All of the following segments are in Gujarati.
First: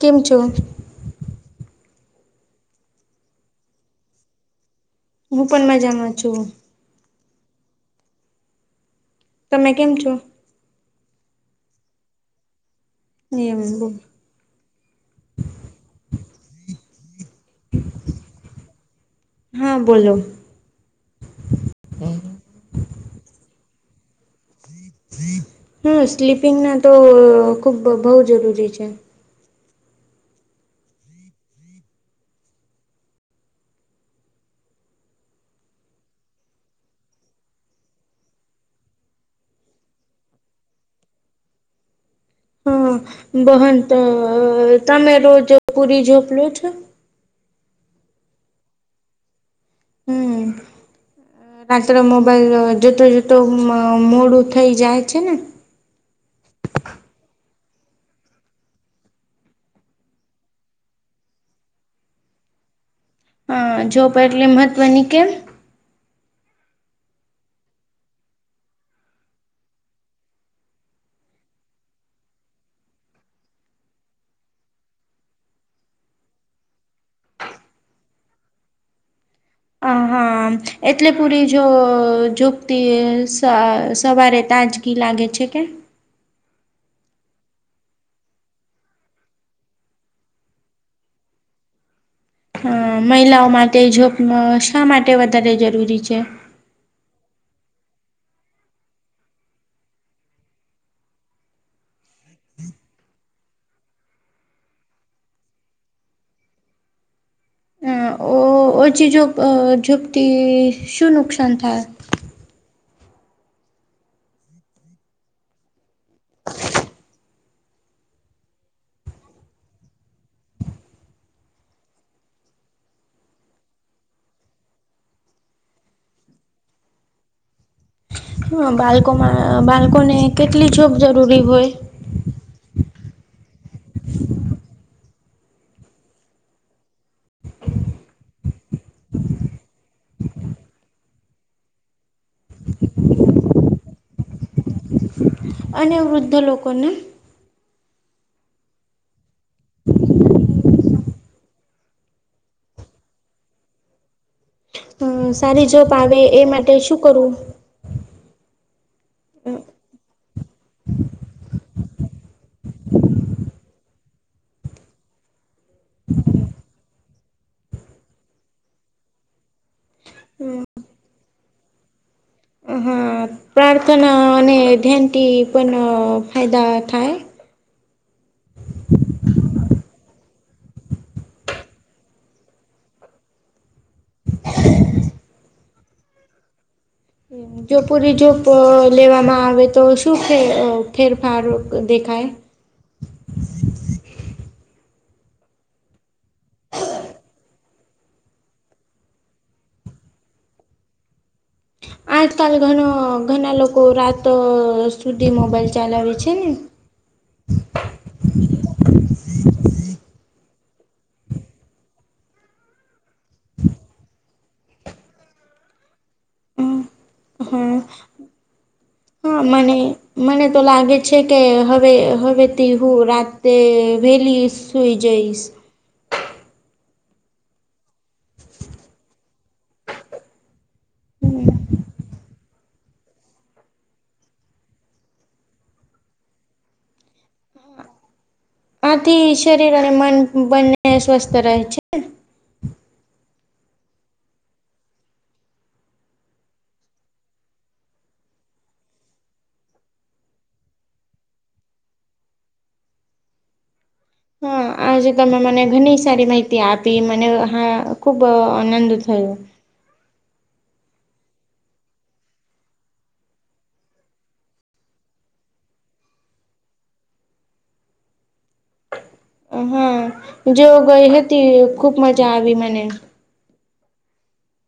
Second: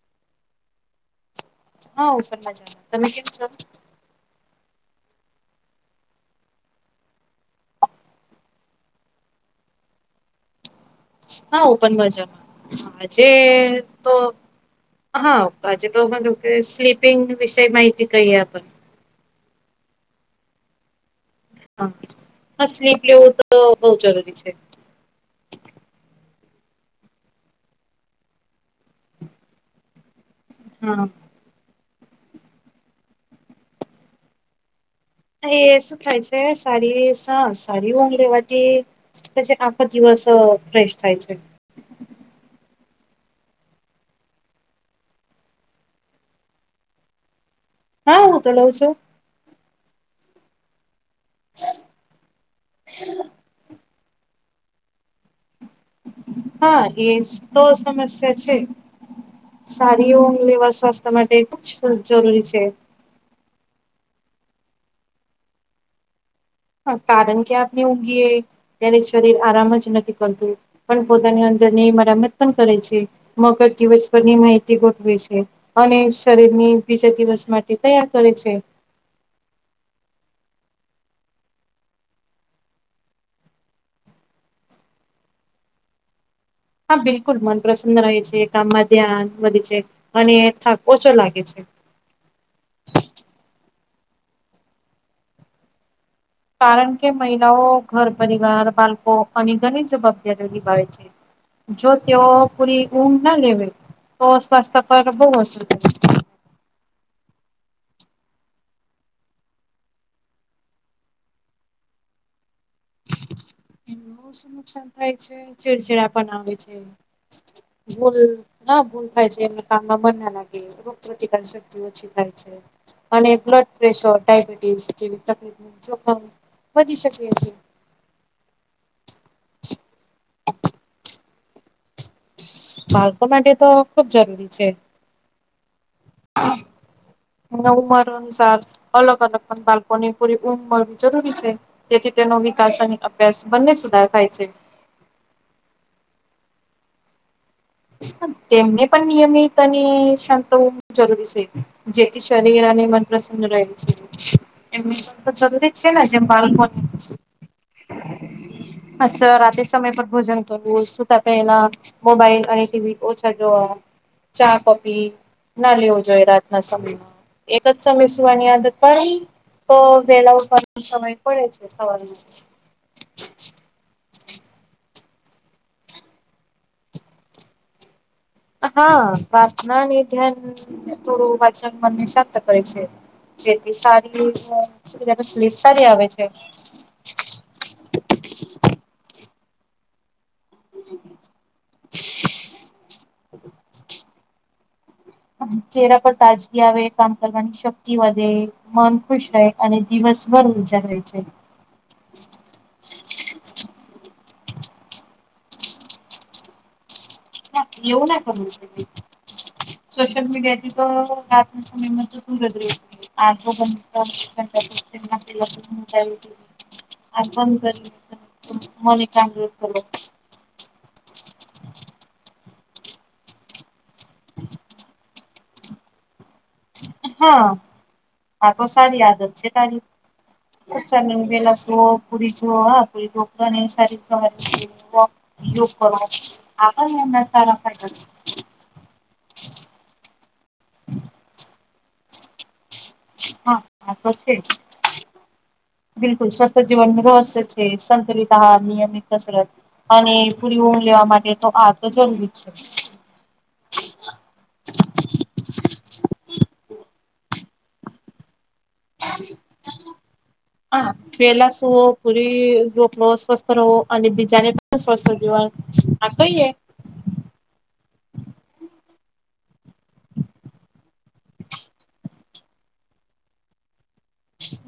કેમ છો? હા હું પણ મજામાં, તમે કેમ છો? હું પણ મજામાં છું તમે કેમ છો? હા હું પણ મજામાં આજે એમ બોલ તો હા પાછી તોને કે સ્લીપિંગ વિષ માહિતી કહીએ આપ હા બોલો હા સ્લીપિંગ લેવું તો બઉ જરૂરી છે હમ સ્લીપિંગના તો ખુબ બઉ જરૂરી છે હા. એ શું થાય છે સારિરિક સારી ઊંઘ લેવાતી પછી આખો દિવસ ફ્રેશ થાય છે હા બહન તમે રોજ પુરી ઝપલો છો હા, હું તો લઉ છું. હમ, રાત્રે મોબાઈલમાં જોતો જોતો ઊંઘમાં મોડું થઈ જાય છે ને. હા, એજ તો સમસ્યા છે. સારીઓ લેવા સ્વાસ્થ્ય માટે કુછ જરૂરી છે. હા, જો પણ એટલે મહત્ત્વની કેમ હા, કારણ કે આપને ઊગીએ ત્યારે શરીર આરામ જ નથી કરતું. પણ પોતાની અંદર ની મરામત પણ કરે છે. મગજ દિવસભરની માહિતી ગોઠવે છે. અને શરીર ની બીજા દિવસ માટે તૈયાર કરે છે. અ એટલે પૂરી જો જો ક્તિ સ સવારે તાજ લાગે છે કે હા, બિલકુલ મન પ્રસન્ન રહે છે, કામમાં ધ્યાન વધે છે, અને થાક ઓછો લાગે છે. અ મહિલાઓ માટે જોબ શા માટે વધારે જરૂરી છે? કારણ કે મહિલાઓ ઘર, પરિવાર, બાળકો અને ઘણી જવાબદારીઓ નિભાવે છે. જો તેઓ પૂરી ઊંઘ ના લેવે, તો સ્વાસ્થ્ય પર બહુ અસર થ અ ઓછી જુપ ઝૂપથી શું નુકસાન થાય? એ બ શું નુકસાન થાય છે? ચીડિયાપણું પણ આવે છે. ભૂલ ના ભૂલ થાય છે, એમ કામમાં મન ના લાગે, રોગ પ્રતિકાર શક્તિ ઓછી થાય છે. અને બ્લડ પ્રેશર, ડાયબિટીસ, જેવી તકલીફ જોખમ વધી શકે છે. હ, બાળકોમાં બાળકોને કેટલી ઝોપ જરૂરી હોય? બાળકો માટે તો ખુબ જરૂરી છે. હ. એ ઉંમર અનુસાર અલગ-અલગ, પણ બાળકોની પૂરી ઊંધ મળવી જરૂરી છે. તેથી તેનો વિકાસ અને અભ્યાસ બંને સુધાર થાય છે. અને વૃદ્ધ લોકોને? તેમને પણ નિયમિત અને સતુષ્ટ જરૂરી છે. જેથી શરીર અને મન પ્રસન્ન રહે છે. એમ પણ તો સારી જલ્દી છે, જોબ આવે જેમ એ માટે બાળકોને શું કરવું? અસર રાત્રે સમય પર ભોજન કરવું, સુુંતા પેહલા મોબાઈલ અને ટીવી ઓછા જોવા, ચા-કોપી ના લેવો જોઈએ રાતના સમયમાં. એક જ સમય સુવાની આદત પાડવી, તો વેલા ઉઠવાનું સમય પડે છે સવારે. હા, પ્રાર્થના અને ધ્યાનથી પણ ફાયદા થાય. હા, પ્રાર્થના ને ધ્યાન થોડું વાચન મનને શાંત કરે છે. જેથી સારી સ્લીપ સારી આવે છે. જો પૂરી જોપ લેવામાં આવે, તો શું ફેર ફેરફાર દેખાય? ચહેરા પર તાજગી આવે, કામ કરવાની શક્તિ વધે. મન ખુશ રહે અને દિવસભર ઉર્જા રહે છે. આજકાલ ઘણા ઘણા લોકો રાતો સુધી મોબાઈલ ચાલાવે છે ને. ના એવું ના કરવો જોઈએ. સોશલ મીડિયાથી તો લ સમનેમાં ગજ રહે. આગો [inaudible] [unintelligible] બ આ કરીવી મને કા હા મન એકાગ્ર હા મને કરે મને તો લાગે છે કે હવે હવેથી હું રાત્રે વેલી સ સુઈ જઇસ. હા, આ તો સારી આદત છે તારી. [unintelligible] પેલાઓ પૂરી જુઓ હા પડીકડા સારી સ [unintelligible] યોગ આપણ એના સારા ફાયદા છે. આથી શરીર અને મન બંને સ્વસ્થ રહે છે. હા આ તો છે જ બિલકુલ સ્વસ્ત્થજીીવનુ રહસ્ય છે, સંતુલિત નિયમિત કસરત અને પૂરી ઊંધ લેવા માટે તો આ તો જરૂરી જ છે. હા આજે તમે મને ઘણી સારી માહિતી આપી મને હા ખુબ આનંદ થયો. હા. પેલા સુવો પૂરી સ્વસ્થ રહવો અને બીજાને પણ સ્વસ્થ રહેવાય. આ કઈ એ હા જે ગઈ હતી ખુબ મજા આવી મને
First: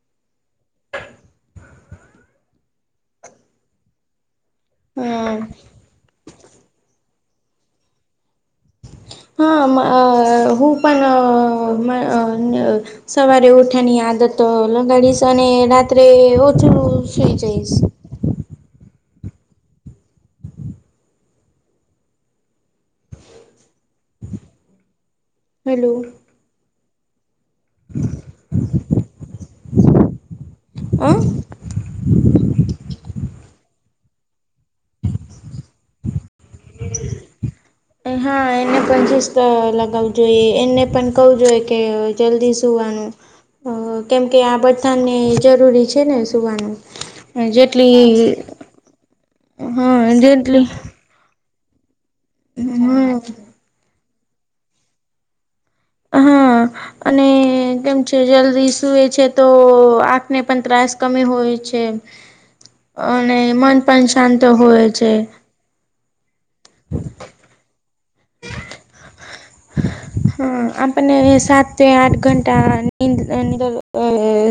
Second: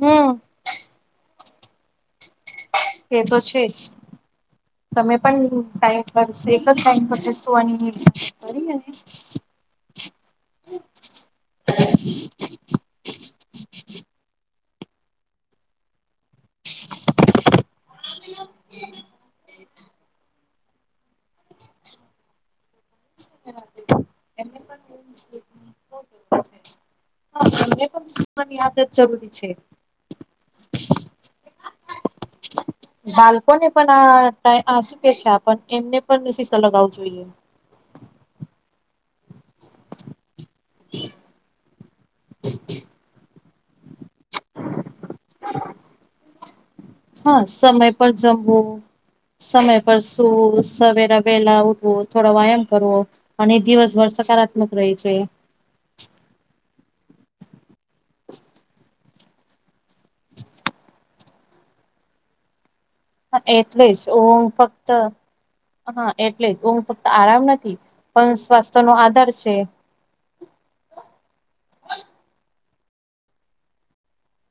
હમ એ તો છે જ તમે હા પણ ટાઈમ બસ એક જ ટાઈમ ફટેુંની કરી. હા હું પણ સવારે ઉઠાની આદત લગાડીશ અને રાત્રે ઓછું સુઈ જઈશ. [unintelligible] [unintelligible] હ તને હેલો પણની યાદ જ જરૂરી છે. અ બાલ્પને એ પણ આ શું કે છે એમને પણ સીશ લગાવું જોઈએ. હા એને પણછ લગાવું જોઈએ એમને પણ કું જોઈએ કે જલ્દી સુવાનું. હ કેમ કે આ બથાને જરૂરી છે ને સુવાનું. હા સમય પર જેટલી જમવું સમય પર હા સુ જેટલી સવેરા વેલા ઉઠ થોડા વ્યાયામ હમ કરવો અને દિવસભર સકારાત્મક રહે છે. હા અને કેમ છે જલ્દી સૂએ છે તો આંખને પણ ત્રાસ કમી હોય છે. હ અને મન એટલે જ પણ શાંત ઓમ ફક્ત હોય છે. હા એટલે જ હું ફક્ત આરામ નથી પણ સ્વાસ્થ્ય નો આધાર છે. હમ આપને સાત આઠ ઘંટા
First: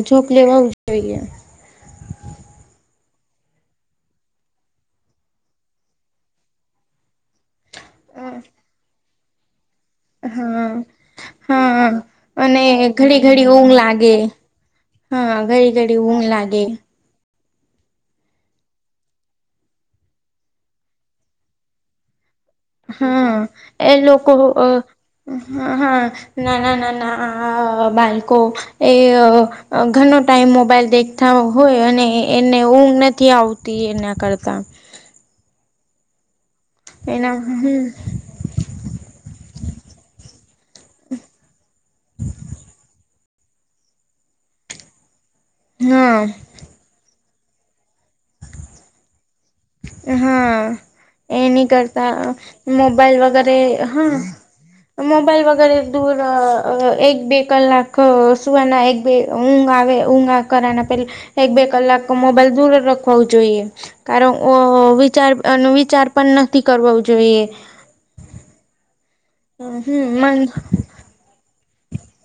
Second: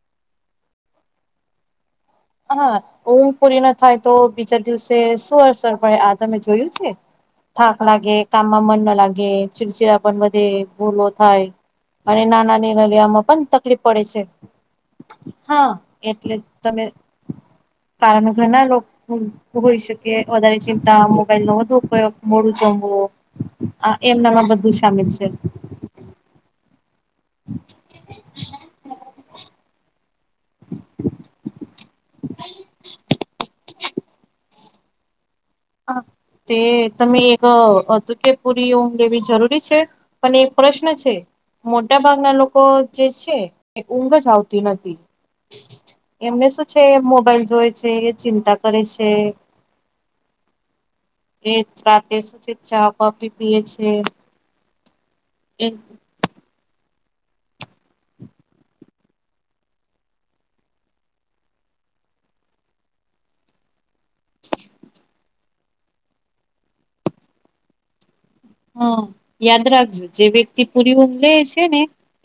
જોક લેવાવું જોઈએ. હા ઊંઘ પૂરી ના થાય તો બીજા દિવસે શું અરસર પડે આ તમે જોયું છે. થાક લાગે કામમાં મન ન લાગે ચિડચીડા વધે હા ભૂલો થાય હા અને ઘડી નાનાનીલિયામાં ઘડી પણ ઊંઘ તકલીફ પડે લાગે. છે. હા ઘડી ઘડી ઊંઘ એટલે લાગે તમે કારણ ઘણા લોકો હોઈ શકે વધારે ચિંતા મોબાઈલ નો વધુ ઉપયોગ મોડું હા જમવું એ આ લોકો એમનામાં અ બધું સામેલ છે હ હા નાના નાના બાળકો એ ઘણ ટાઈમ મોબાઈલ દેખતા હોય અને એને ઊઘ નથી આવતી એના કરતા. હા તે તમે એના એક હમ ત કે પૂરીઓ લેવી જરૂરી છે પણ એક પ્રશ્ન છે. મોટા ભાગના લોકો જે છે એ ઊંઘ જ આવતી નથી. હા એમને શું છે મોબાઈલ જોવે છે એ ચિંતા કરે છે. હા એ એની રાતે કરતા શું છે ચા મોબાઈલ કોફી વગેરે પીએ છે હા મોબાઈલ એ વગેરે દૂર એક બે કલાક સુવના એક બે ઊંઘ આવે ઊંઘા કરવાના પહેલાં એક બે કલાક મોબાઈલ દૂર રાખવા જોઈએ કારણ વિચાર વિચાર પણ નથી કરો જોઈએ. હા યાદ રાખજો હમ જે મન વ્યક્તિ પુરી ઊંઘ લે છે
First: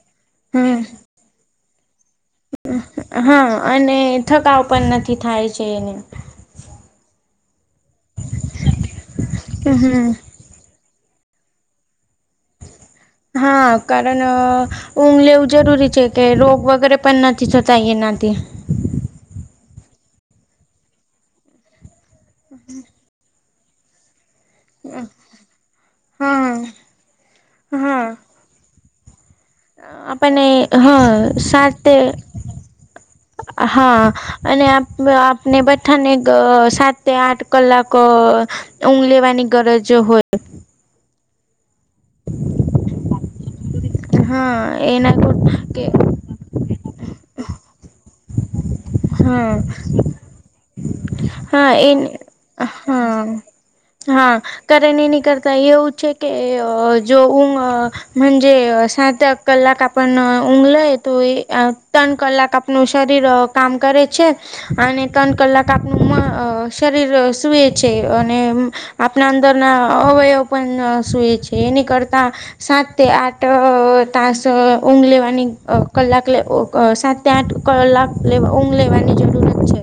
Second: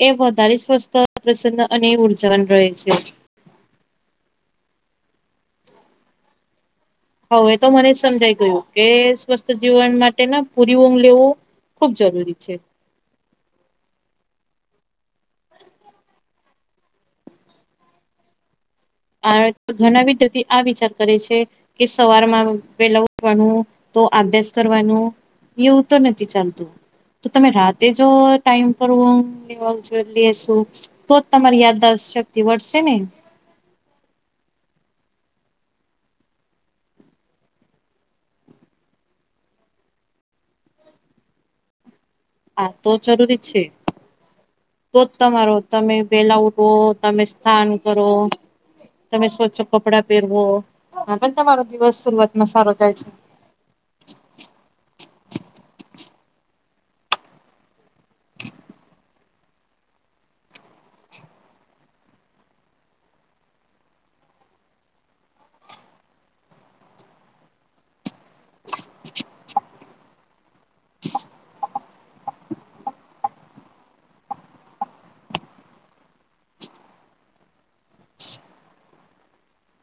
એ વધારે હમ સ્વસ્થ પ્રસન અને ઉર્જાન રહે છે. હા અને થકાવ પણ નથી થાય છે એને. હવે એ તો મને જ સમજાઈ ગયું કે સ્વસ્થ જીવન હમ માટે ના પુરી ઊંઘ લેવો ખૂબ જરૂરી છે. હા કારણ ઊંઘ લેવું જરૂરી છે કે રોગ વગેરે પણ નથી થતા એનાતે. ઘણા [unintelligible] આ વિચાર કરે છે કે સવારમાં પેલા ભણવું તો અભ્યાસ કરવાનું એવું તો નથી હા ચાલતું તો તમે રાતે હા જો ટાઈમ પર ઊંઘ જોઈ આપણને લેસું હા તો જ તમારી સાથે યાદશક્તિ વધશે ને હા અને આપને બધાને સાત આઠ કલાક ઊંઘ લેવાની ગરજ હોય હા તો જરૂરી છે હોય હા તો જ એના તમારો તમે પેલા ઉઠવો તમે સ્થાન કરો તમે હા સ્વચ્છ કપડા પેરવો હા પણ તમારો દિવસ શરૂઆતમાં સારો જાય છે હા હા કર એની કરતા એવું છે કે જો ઊંઘ જે સાત આઠ કલાક આપન ઊંઘ લેય તો ત્રણ કલાક આપ નુ શરીર કામ કરે છે અને ત્રણ કલાક [unintelligible] અ શરીર સુએ છે અને આપણા અંદરના અવયવ પણ સૂએ છે એની કરતાં સાત તે આઠ તાસ ઊંઘ લેવાની કલાક લે સાત કે આઠ કલાક લેવા ઊંઘ લેવાની જરૂરત છે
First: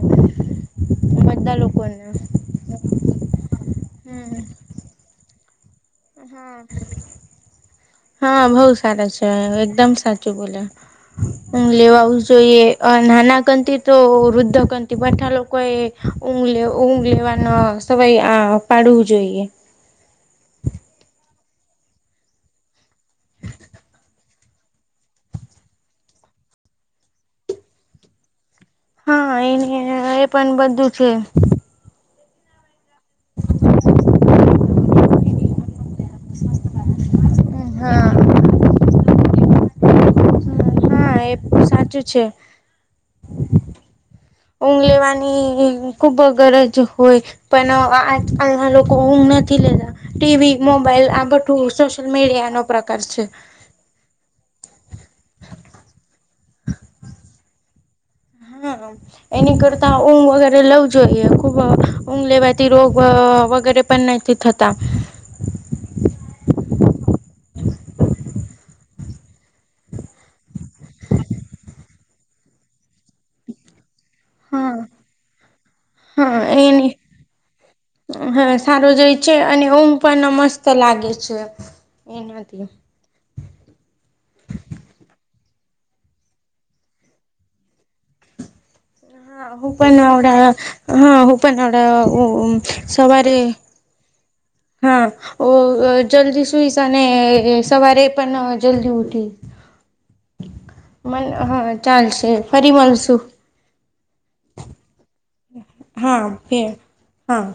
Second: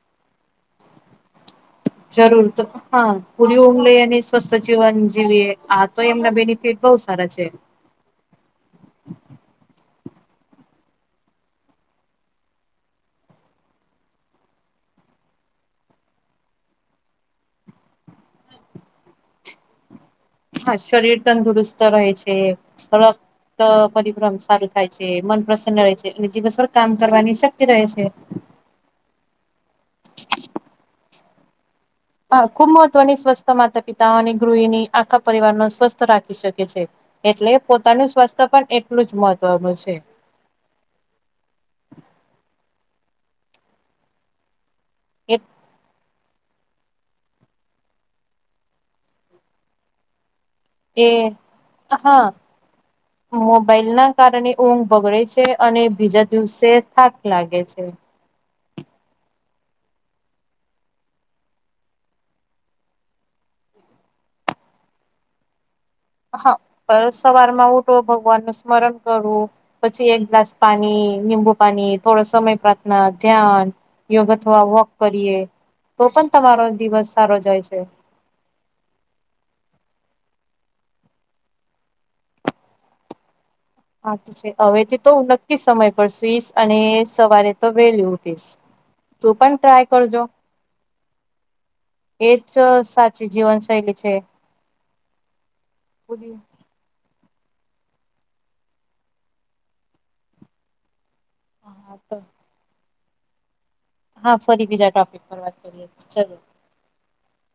બધા લોકોને [unintelligible] પુરી ઊડ લઈ અને હમ સ્વસ્થ જીવન જીવે આ તો એમના હા બેનિફિટ બઉ ખરા છે હા બઉ સારા છે એકદમ સાચું બોલ્યો [inaudible] લેવાવું જોઈએ નાના કંત તો વૃદ્ધ કંતિ બઠા લોકો એ ઊંઘ લે ઊંઘ લેવાના સવય આ પાડવું જોઈએ હા શરીર તંદુરુસ્ત રહે છે ત પરિભ્રમ સારું થાય છે મન પ્રસન્ન રહે છે એ દિવસભર કામ કરવાની શક્તિ રહે છે હા એને એ પણ બધું છે હા ખુબ મહત્વની સ્વસ્થ માતા પિતા અને ગૃહની આખા પરિવાર નો સ્વસ્થ રાખી શકે છે એટલે હા પોતાનું સ્વાસ્થ્ય પણ એટલું જ મહત્વનું છે હા એ પણ સાચું છે ઊંઘ લેવાની ખુબ જ ગરજ હોય પણ આજકાલના લોકો ઊંઘ નથી લેતા ટીવી એ મોબાઈલ આ બધું સોશિયલ મીડિયા નો પ્રકાર છે બલ ના કારણે ઊંઘ બગડે છે અને બીજા દિવસે થાક લાગે છે હા એની કરતાં ઊંઘ વગેરે લવું જોઈએ ખૂબ ઊંઘ લેવાતી રોગ વગેરે પણ નઈ તે થતાં હા પર સવાર માં ઉઠવો ભગવાન નું સ્મરણ કરવું પછી એક ગ્લાસ પાણી નીબુ પાણી થોડો સમય પ્રાર્થના ધ્યાન, યોગ અથવા હા વોક કરીએ તો પણ હા તમારો એની દિવસ સારો જાય છે હા સારો જાય છે અને ઊંઘ પણ મસ્ત લાગે છે એનાથી હા તો છે હવેથી તો હું નક્કી સમય પર સુઈશ અને સવારે તો વેલી ઉઠીશ તું હા પણ હું ટ્રાય કરજો આવડા હા હું પણ એજ આવડા સાચી સવારે જીવન શૈલી છે [inaudible] હા જલ્દી સુઇસ અને એસવારે પણ જલ્દી ઉઠી મને હા ચાલશે ફરી મળશું હા ફરી બીજા ટોપિક પર વાત કરીએ હા [unintelligible] ફે હા